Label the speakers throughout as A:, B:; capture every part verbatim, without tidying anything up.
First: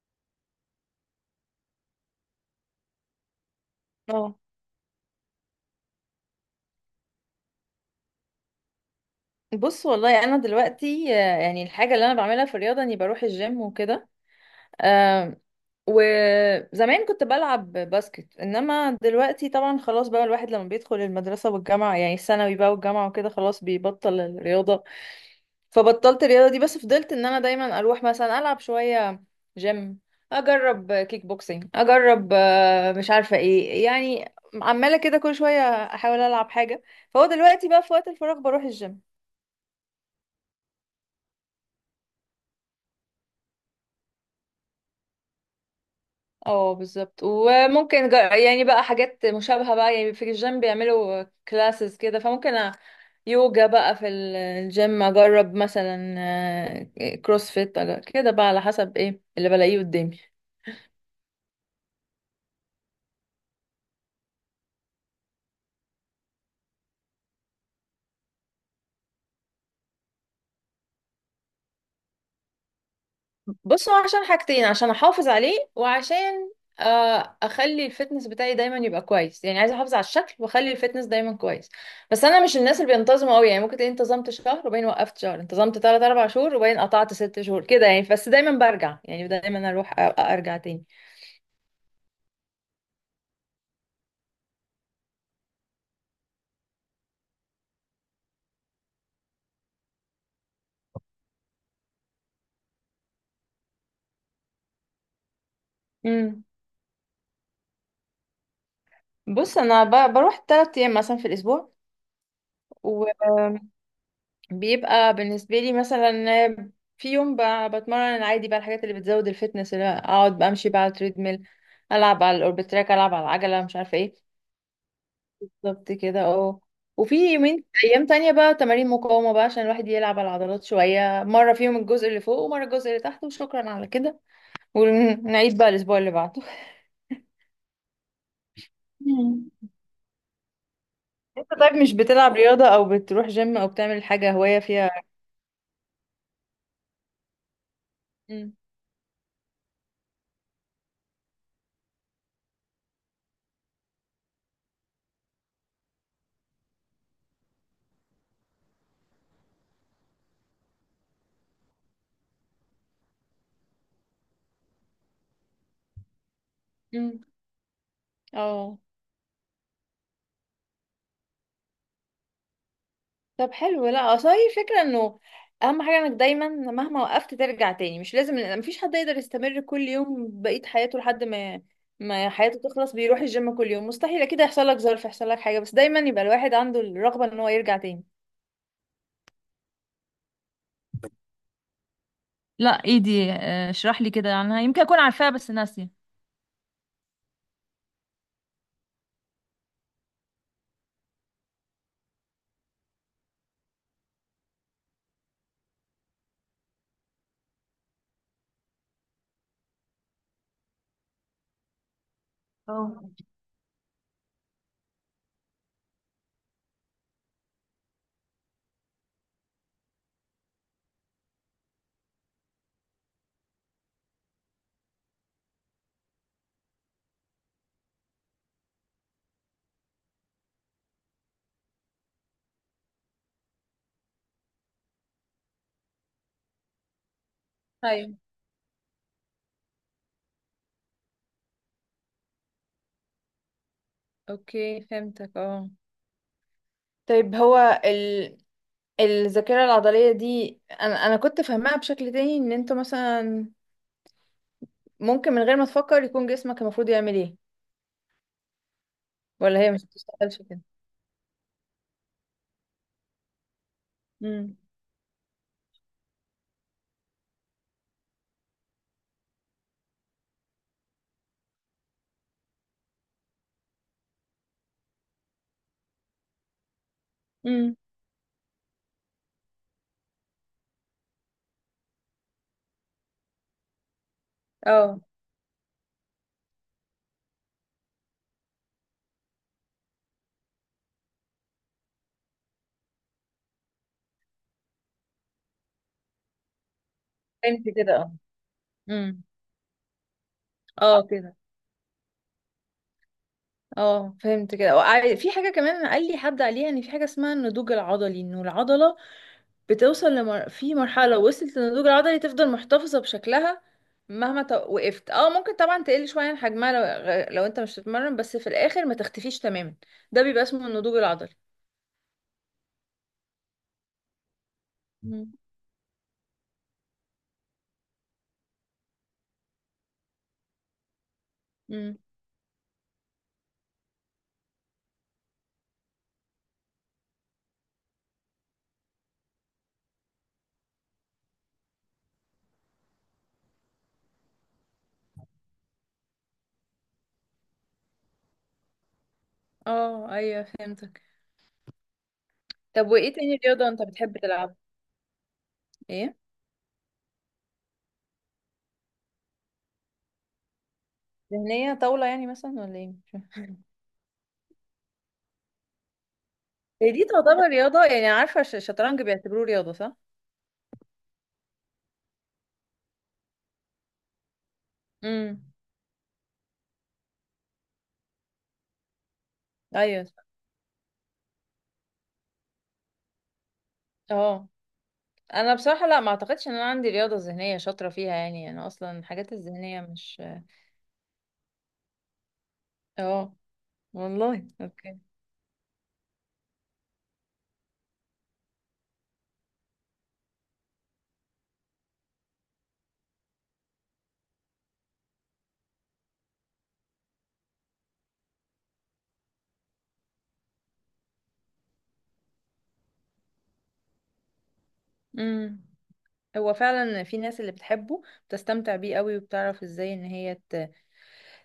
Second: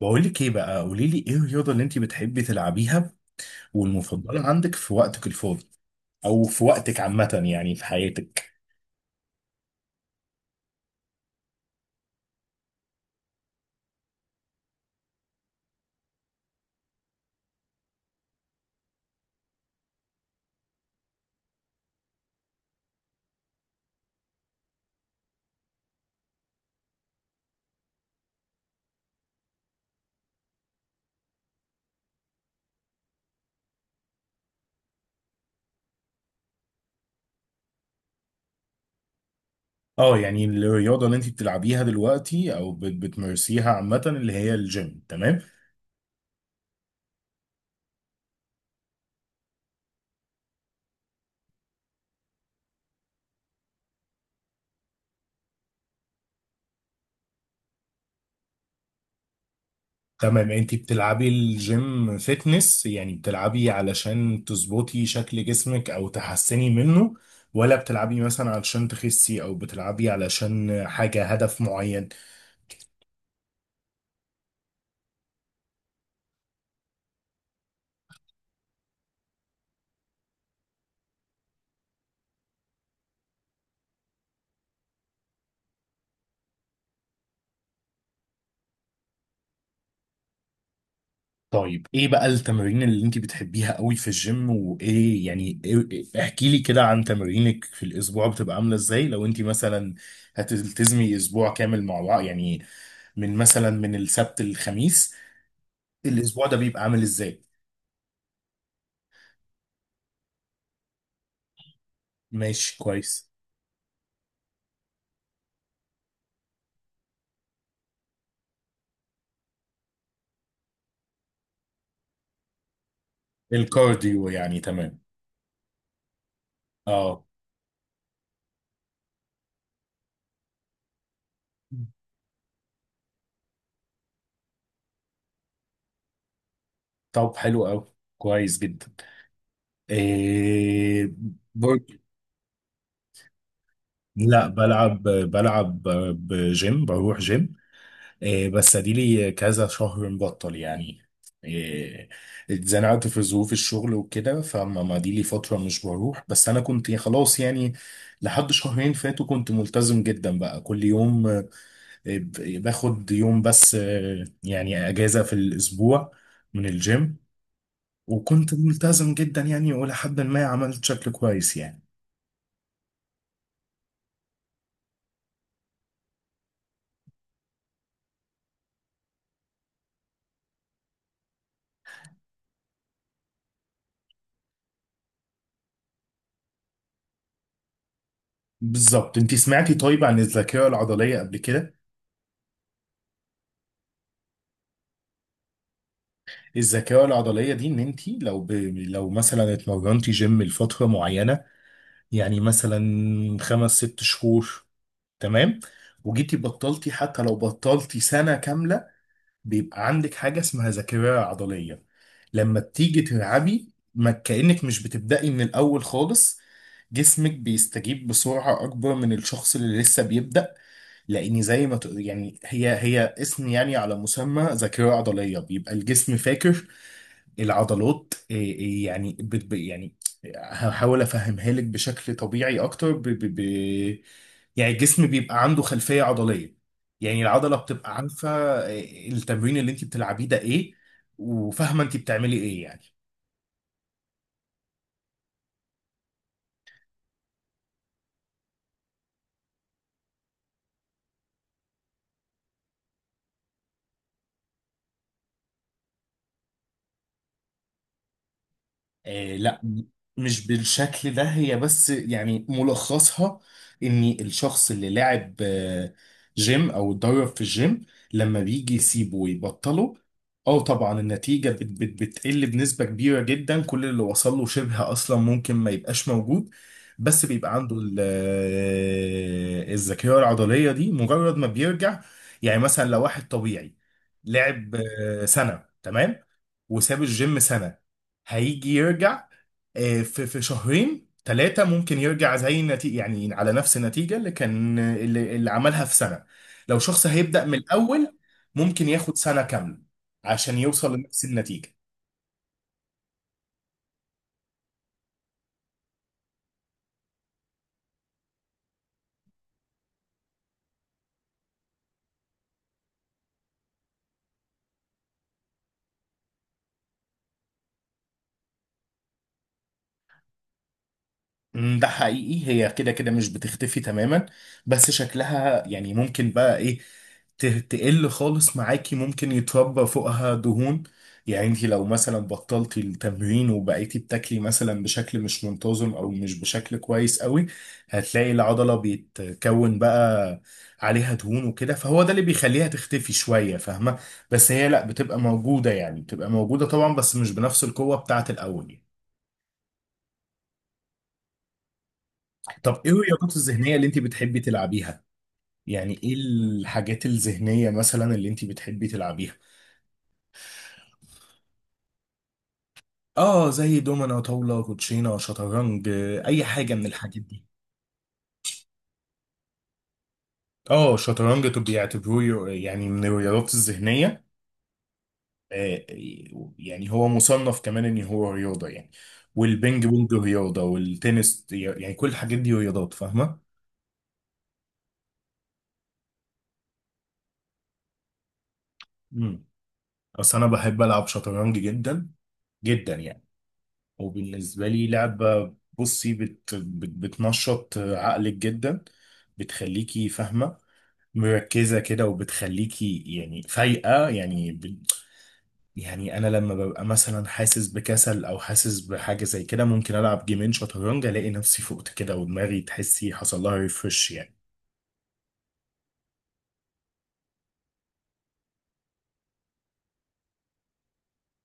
A: بقول لك ايه بقى، قولي لي ايه الرياضه اللي انت بتحبي تلعبيها
B: اه.
A: والمفضله عندك في وقتك الفاضي، او في وقتك عامه يعني في حياتك؟
B: بص والله انا دلوقتي آه، يعني الحاجه اللي انا بعملها في الرياضه اني بروح الجيم وكده. آم، وزمان كنت بلعب باسكت، انما دلوقتي طبعا خلاص بقى الواحد لما بيدخل المدرسه والجامعه، يعني الثانوي بقى والجامعه وكده، خلاص بيبطل الرياضه. فبطلت الرياضه دي، بس فضلت ان انا دايما اروح مثلا العب شويه جيم، اجرب كيك بوكسينج، اجرب آه، مش عارفه ايه يعني. عماله كده كل شويه احاول العب حاجه. فهو دلوقتي بقى في وقت الفراغ بروح الجيم.
A: اه يعني الرياضه اللي انت بتلعبيها دلوقتي او بت- بتمارسيها عامه اللي هي الجيم، تمام.
B: اه بالظبط. وممكن جا- يعني بقى حاجات مشابهة بقى، يعني في الجيم بيعملوا كلاسز كده، فممكن أ- يوجا بقى في ال- الجيم اجرب مثلا، آه، كروسفيت، أج- كده بقى على حسب ايه اللي بلاقيه قدامي.
A: تمام، انت بتلعبي الجيم فيتنس يعني بتلعبي علشان تظبطي شكل جسمك او تحسني منه، ولا بتلعبي مثلا علشان تخسي او بتلعبي علشان حاجه هدف معين؟
B: بص، هو عشان حاجتين، عشان احافظ عليه وعشان آه، اخلي الفتنس بتاعي دايما يبقى كويس. يعني عايزه احافظ على الشكل واخلي الفتنس دايما كويس. بس انا مش الناس اللي بينتظموا قوي، يعني ممكن تلاقيني انتظمت شهر وبعدين وقفت شهر، انتظمت تلات اربع شهور وبعدين قطعت ست شهور كده يعني، بس دايما برجع، يعني دايما اروح أ- ارجع تاني.
A: طيب، ايه بقى التمارين اللي انت بتحبيها قوي في الجيم وايه يعني إيه، إيه- احكي لي كده عن تمارينك في الاسبوع، بتبقى عامله ازاي لو انت مثلا هتلتزمي اسبوع كامل مع بعض يعني، من مثلا من السبت للخميس،
B: امم
A: الاسبوع ده بيبقى عامل ازاي؟
B: بص انا ب- بروح تلات ايام مثلا في الاسبوع.
A: ماشي، كويس.
B: بيبقى بالنسبة لي مثلا في يوم ب- بتمرن عادي بقى الحاجات اللي بتزود الفتنس، اللي اقعد بمشي بقى على التريدميل، العب على الاوربت تراك، العب على العجلة، مش عارفة ايه.
A: الكارديو يعني، تمام.
B: بالظبط كده اه. وفي
A: اه.
B: يومين ايام تانية بقى تمارين مقاومة بقى عشان الواحد يلعب على العضلات شوية، مرة فيهم الجزء اللي فوق ومرة الجزء اللي تحت وشكرا على كده، ونعيد بقى الاسبوع اللي بعده.
A: طب حلو قوي، كويس جدا.
B: مم.
A: إيه؟
B: انت طيب مش
A: برضه،
B: بتلعب رياضة او بتروح جيم او بتعمل حاجة
A: لا
B: هواية فيها؟
A: بلعب بلعب، بجيم بروح جيم. إيه
B: مم.
A: بس اديلي كذا شهر مبطل يعني. إيه. اتزنقت في ظروف الشغل وكده، فما ما دي لي فترة مش بروح، بس انا كنت خلاص يعني، لحد شهرين فاتوا كنت ملتزم جدا بقى كل يوم، آه، ب- باخد يوم بس، آه، يعني اجازة في الاسبوع من الجيم.
B: مم.
A: وكنت
B: اه.
A: ملتزم جدا يعني، والى حد ما عملت شكل كويس يعني.
B: طب حلو. لا اصل هي الفكره انه اهم حاجه انك دايما مهما وقفت ترجع تاني، مش لازم، مفيش حد يقدر يستمر كل يوم بقيه حياته لحد ما ما حياته تخلص بيروح الجيم كل يوم، مستحيل، اكيد هيحصل لك ظرف، يحصل لك حاجه، بس دايما يبقى الواحد عنده الرغبه ان هو يرجع تاني.
A: بالظبط، انتي سمعتي طيب عن الذاكرة العضلية قبل كده؟
B: لا، ايه دي؟ آه، اشرح لي كده عنها، يمكن اكون عارفاها بس ناسيه.
A: الذكاء العضلية دي ان انت لو ب... لو مثلا اتمرنتي جيم لفترة معينة، يعني مثلا خمس ست شهور، تمام، وجيتي بطلتي حتى لو بطلتي سنة كاملة، بيبقى عندك حاجة اسمها ذاكرة عضلية. لما بتيجي
B: اه،
A: تلعبي ما كأنك مش بتبدأي من الأول خالص، جسمك بيستجيب بسرعة أكبر من الشخص اللي لسه بيبدأ. لاني زي ما تقول يعني هي هي اسم يعني على مسمى، ذاكره عضليه، بيبقى الجسم فاكر العضلات إيه إيه يعني بت ب- يعني هحاول افهمها لك بشكل طبيعي اكتر ب ب ب يعني الجسم بيبقى عنده خلفيه عضليه، يعني العضله بتبقى
B: ايوه،
A: عارفه إيه التمرين اللي انت بتلعبيه ده ايه، وفاهمه انت بتعملي ايه يعني.
B: اوكي فهمتك اه. طيب هو ال… الذاكرة العضلية دي أنا أنا كنت فاهماها بشكل تاني، إن أنتوا مثلا ممكن من غير ما تفكر يكون جسمك المفروض يعمل ايه؟
A: آه لا،
B: ولا هي
A: م-
B: مش بتشتغلش
A: مش
B: كده؟
A: بالشكل ده هي، بس يعني ملخصها ان
B: امم.
A: الشخص اللي لعب آه، جيم او اتدرب في الجيم، لما بيجي يسيبه ويبطله، اه طبعا النتيجة بت بت بتقل بنسبة كبيرة جدا، كل اللي وصل له شبه اصلا ممكن ما يبقاش موجود، بس بيبقى عنده
B: امم.
A: ال- آه، الذاكرة العضلية دي مجرد ما بيرجع. يعني مثلا لو واحد طبيعي لعب
B: اه
A: آه، سنة، تمام، وساب الجيم سنة، هيجي يرجع آه، في في شهرين ثلاثة ممكن يرجع زي النتيجة، يعني على نفس النتيجة اللي كان اللي, اللي عملها في سنة. لو شخص هيبدأ من
B: فهمت كده. اه.
A: الأول ممكن ياخد
B: امم.
A: سنة كاملة عشان يوصل
B: اه
A: لنفس
B: كده.
A: النتيجة.
B: اه فهمت كده. وع- في حاجة كمان قال لي حد عليها، ان في حاجة اسمها النضوج العضلي، انه العضلة بتوصل لمر… في مرحلة لو وصلت للنضوج العضلي تفضل محتفظة بشكلها مهما ت… وقفت. اه ممكن طبعا تقل شوية عن حجمها لو… لو انت مش بتتمرن، بس في الاخر ما تختفيش تماما. ده بيبقى اسمه النضوج العضلي.
A: مم، ده حقيقي، هي كده كده مش بتختفي تماما، بس
B: امم.
A: شكلها يعني ممكن بقى ايه، ت- تقل خالص معاكي، ممكن يتربى فوقها دهون، يعني انت لو
B: امم.
A: مثلا بطلتي التمرين وبقيتي بتاكلي مثلا بشكل مش منتظم او مش بشكل كويس قوي، هتلاقي العضلة بيتكون بقى عليها دهون وكده، فهو ده اللي بيخليها تختفي شوية، فاهمة؟ بس هي لا بتبقى موجودة، يعني بتبقى موجودة طبعا بس مش بنفس القوة بتاعت الأول يعني.
B: اه ايوه فهمتك.
A: طب
B: طب
A: ايه
B: وايه
A: الرياضات
B: تاني رياضة
A: الذهنية
B: انت
A: اللي انت
B: بتحب
A: بتحبي
B: تلعب؟
A: تلعبيها؟ يعني ايه
B: ايه
A: الحاجات الذهنية مثلا اللي انت بتحبي تلعبيها؟
B: ذهنية؟ طاولة يعني مثلا ولا ايه؟ مش فاهم.
A: اه، زي دومنا، طاولة، كوتشينة، شطرنج، آه، اي حاجة من
B: هي دي
A: الحاجات دي.
B: تعتبر رياضة؟ يعني عارفة الش- الشطرنج بيعتبروه رياضة صح؟
A: اه شطرنج، طب بيعتبروه يعني من الرياضات الذهنية،
B: امم.
A: آه، يعني هو مصنف كمان ان هو رياضة يعني، والبينج
B: ايوه
A: بونج
B: صح.
A: رياضة، والتنس، يعني كل الحاجات دي رياضات، فاهمة؟
B: اه. انا بصراحة لا، ما اعتقدش ان انا عندي رياضة ذهنية شاطرة فيها، يعني انا اصلا الحاجات
A: امم
B: الذهنية مش…
A: اصل انا بحب العب شطرنج جدا جدا يعني.
B: اه، والله
A: وبالنسبة لي
B: اوكي.
A: لعبة، بصي بت بت بتنشط عقلك جدا، بتخليكي فاهمة، مركزة كده، وبتخليكي يعني فايقة يعني ب... يعني أنا لما ببقى مثلا حاسس بكسل أو حاسس بحاجة زي كده، ممكن ألعب جيمين شطرنج، ألاقي نفسي فقت كده ودماغي تحسي حصل لها ريفرش يعني.
B: امم. هو فعلا في ناس اللي بتحبه، بتستمتع بيه قوي، وبتعرف ازاي ان هي ت…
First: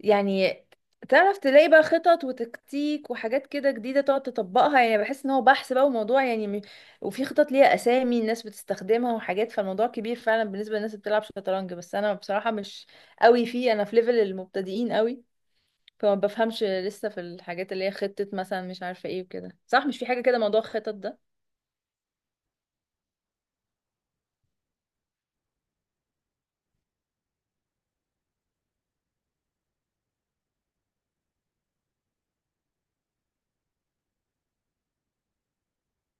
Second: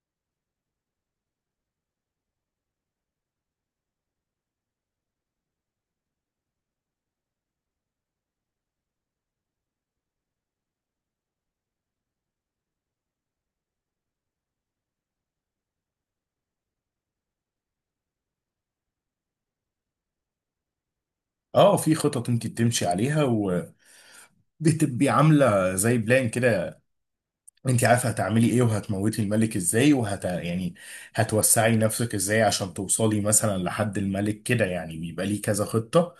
B: يعني تعرف تلاقي بقى خطط وتكتيك وحاجات كده جديدة تقعد تطبقها، يعني بحس ان هو بحث بقى وموضوع يعني م- وفي خطط ليها اسامي الناس بتستخدمها وحاجات، فالموضوع كبير فعلا بالنسبة للناس اللي بتلعب شطرنج. بس انا بصراحة مش قوي فيه، انا في ليفل المبتدئين قوي، فما بفهمش لسه في الحاجات اللي هي خطة مثلا مش عارفة ايه وكده. صح، مش في حاجة كده موضوع الخطط ده؟
A: اه، في خطط انت بتمشي عليها وبتبقي عاملة زي بلان كده، انت عارفه هتعملي ايه وهتموتي الملك ازاي، وهت يعني هتوسعي نفسك ازاي عشان توصلي مثلا لحد الملك كده، يعني بيبقى ليه كذا خطة،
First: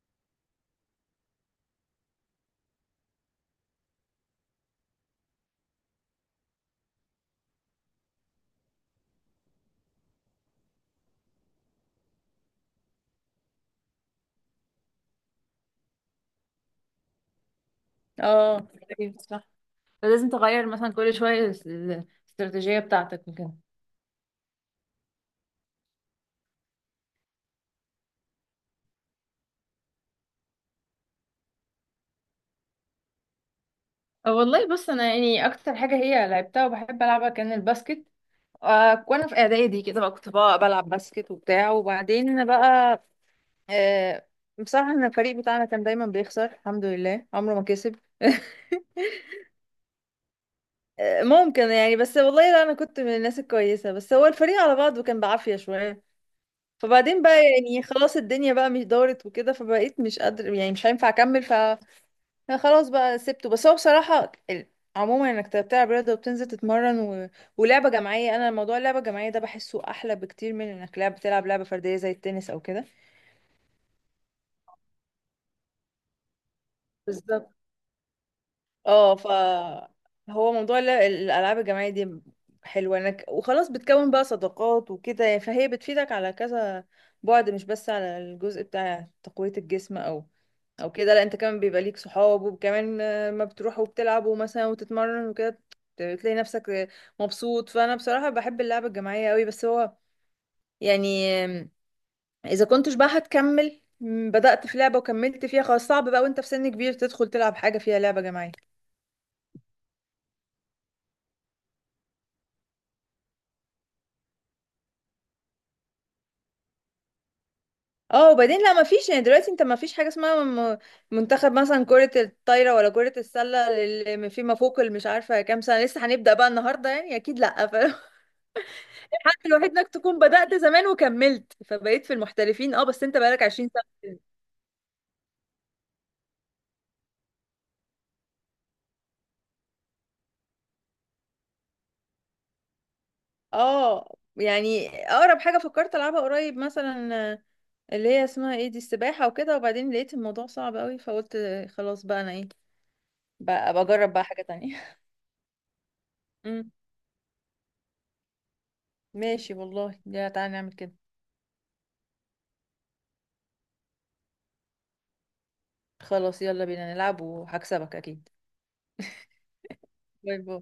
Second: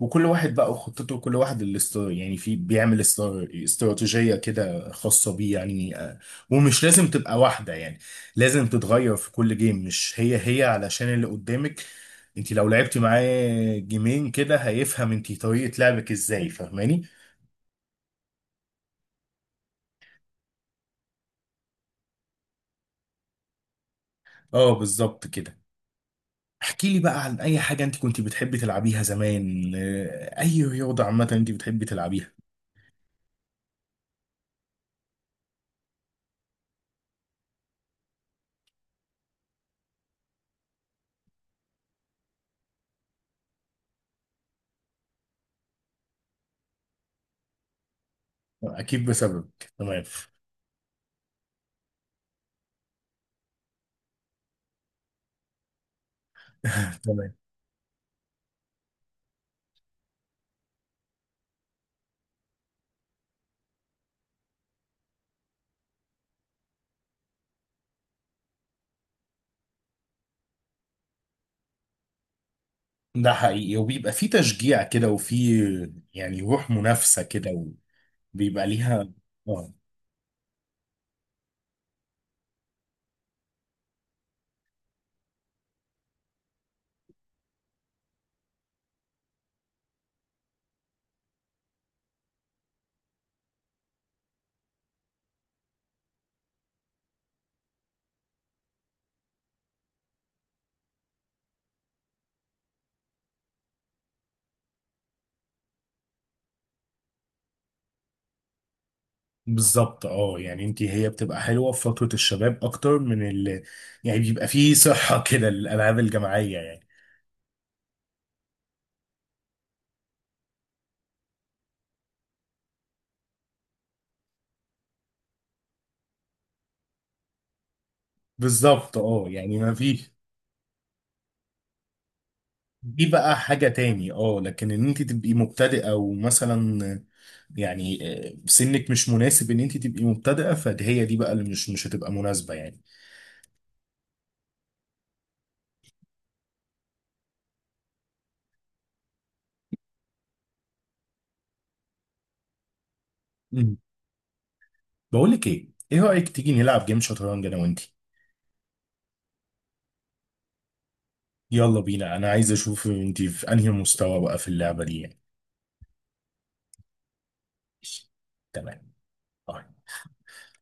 A: وكل واحد بقى وخطته، كل واحد اللي است... يعني في بيعمل است... استراتيجية كده خاصة بيه يعني، آه، ومش لازم تبقى واحدة يعني، لازم تتغير في كل جيم، مش هي هي علشان اللي قدامك، انت لو لعبتي معاه جيمين كده هيفهم انت طريقة لعبك ازاي، فاهماني؟
B: اه، أيوة صح. فلازم تغير مثلا كل شوية الاستراتيجية بتاعتك.
A: اه بالظبط كده. احكي لي بقى عن اي حاجة انت كنت بتحبي تلعبيها زمان، آه، اي رياضة عامة انت بتحبي تلعبيها.
B: والله بص انا يعني اكتر حاجه هي لعبتها وبحب العبها كان الباسكت. آه، وانا في اعدادي كده بقى كنت بقى بلعب باسكت وبتاع، وبعدين انا بقى آه، بصراحه انا الفريق بتاعنا كان دايما بيخسر، الحمد لله عمره ما كسب.
A: اكيد بسببك، تمام.
B: آه، ممكن يعني، بس والله لا انا كنت من الناس الكويسه، بس هو الفريق على بعضه كان بعافيه شويه، فبعدين
A: تمام،
B: بقى يعني خلاص الدنيا بقى مش دارت وكده، فبقيت مش قادر يعني مش هينفع اكمل. لا خلاص بقى سبته. بس هو بصراحة ال- عموما انك ت- بتلعب رياضة وبتنزل تتمرن و… ولعبة جماعية، انا موضوع اللعبة الجماعية ده بحسه احلى بكتير من انك لعب بتلعب لعبة فردية زي التنس او كده.
A: ده حقيقي، وبيبقى في تشجيع كده، وفي يعني روح منافسة
B: بالظبط
A: كده، وبيبقى ليها،
B: اه. ف
A: اه.
B: هو موضوع ال- الالعاب الجماعيه دي حلوه، انك وخلاص بتكون بقى صداقات وكده يعني، فهي بتفيدك على كذا، بعد مش بس على الجزء بتاع تقويه الجسم او او كده، لا، انت كمان بيبقى ليك صحاب، وكمان ما بتروحوا وبتلعبوا مثلا وتتمرن وكده، بتلاقي نفسك مبسوط. فانا بصراحه بحب اللعبه الجماعيه قوي، بس هو يعني اذا كنتش بقى هتكمل، بدأت في لعبة وكملت فيها، خلاص صعب بقى وانت في سن كبير تدخل تلعب حاجة فيها لعبة جماعية.
A: بالظبط اه، يعني انت هي بتبقى حلوة في فترة الشباب اكتر من ال، يعني بيبقى في صحة كده للالعاب الجماعية يعني.
B: اه وبعدين لا، ما فيش يعني دلوقتي، انت ما فيش حاجه اسمها م- منتخب مثلا كره الطايره ولا كره السله اللي فيما فوق اللي مش عارفه كام سنه لسه هنبدا بقى النهارده يعني، اكيد لا. فالحل
A: بالظبط اه، يعني
B: الوحيد
A: ما
B: انك
A: في،
B: تكون بدات زمان وكملت فبقيت في المحترفين، اه بس
A: دي
B: انت
A: بقى
B: بقالك
A: حاجة
B: عشرين
A: تاني.
B: سنه.
A: اه لكن ان انت تبقي مبتدئة ومثلا يعني، آه، سنك مش مناسب ان انت تبقي مبتدئة، فهي دي بقى اللي مش مش هتبقى مناسبة يعني.
B: اه يعني اقرب حاجه فكرت العبها قريب مثلا آه، اللي هي اسمها ايه دي، السباحه وكده، وبعدين لقيت الموضوع صعب قوي، فقلت آه، خلاص بقى انا ايه، بقى
A: مم.
B: بجرب بقى حاجه تانية.
A: بقول لك ايه، ايه رأيك تيجي
B: امم.
A: نلعب جيم شطرنج انا وانت؟
B: ماشي والله، يا تعالى نعمل كده.
A: يلا بينا، انا عايز اشوف انت في انهي مستوى بقى في اللعبة دي يعني.
B: خلاص يلا بينا نلعب وهكسبك اكيد.
A: تمام.
B: باي باي.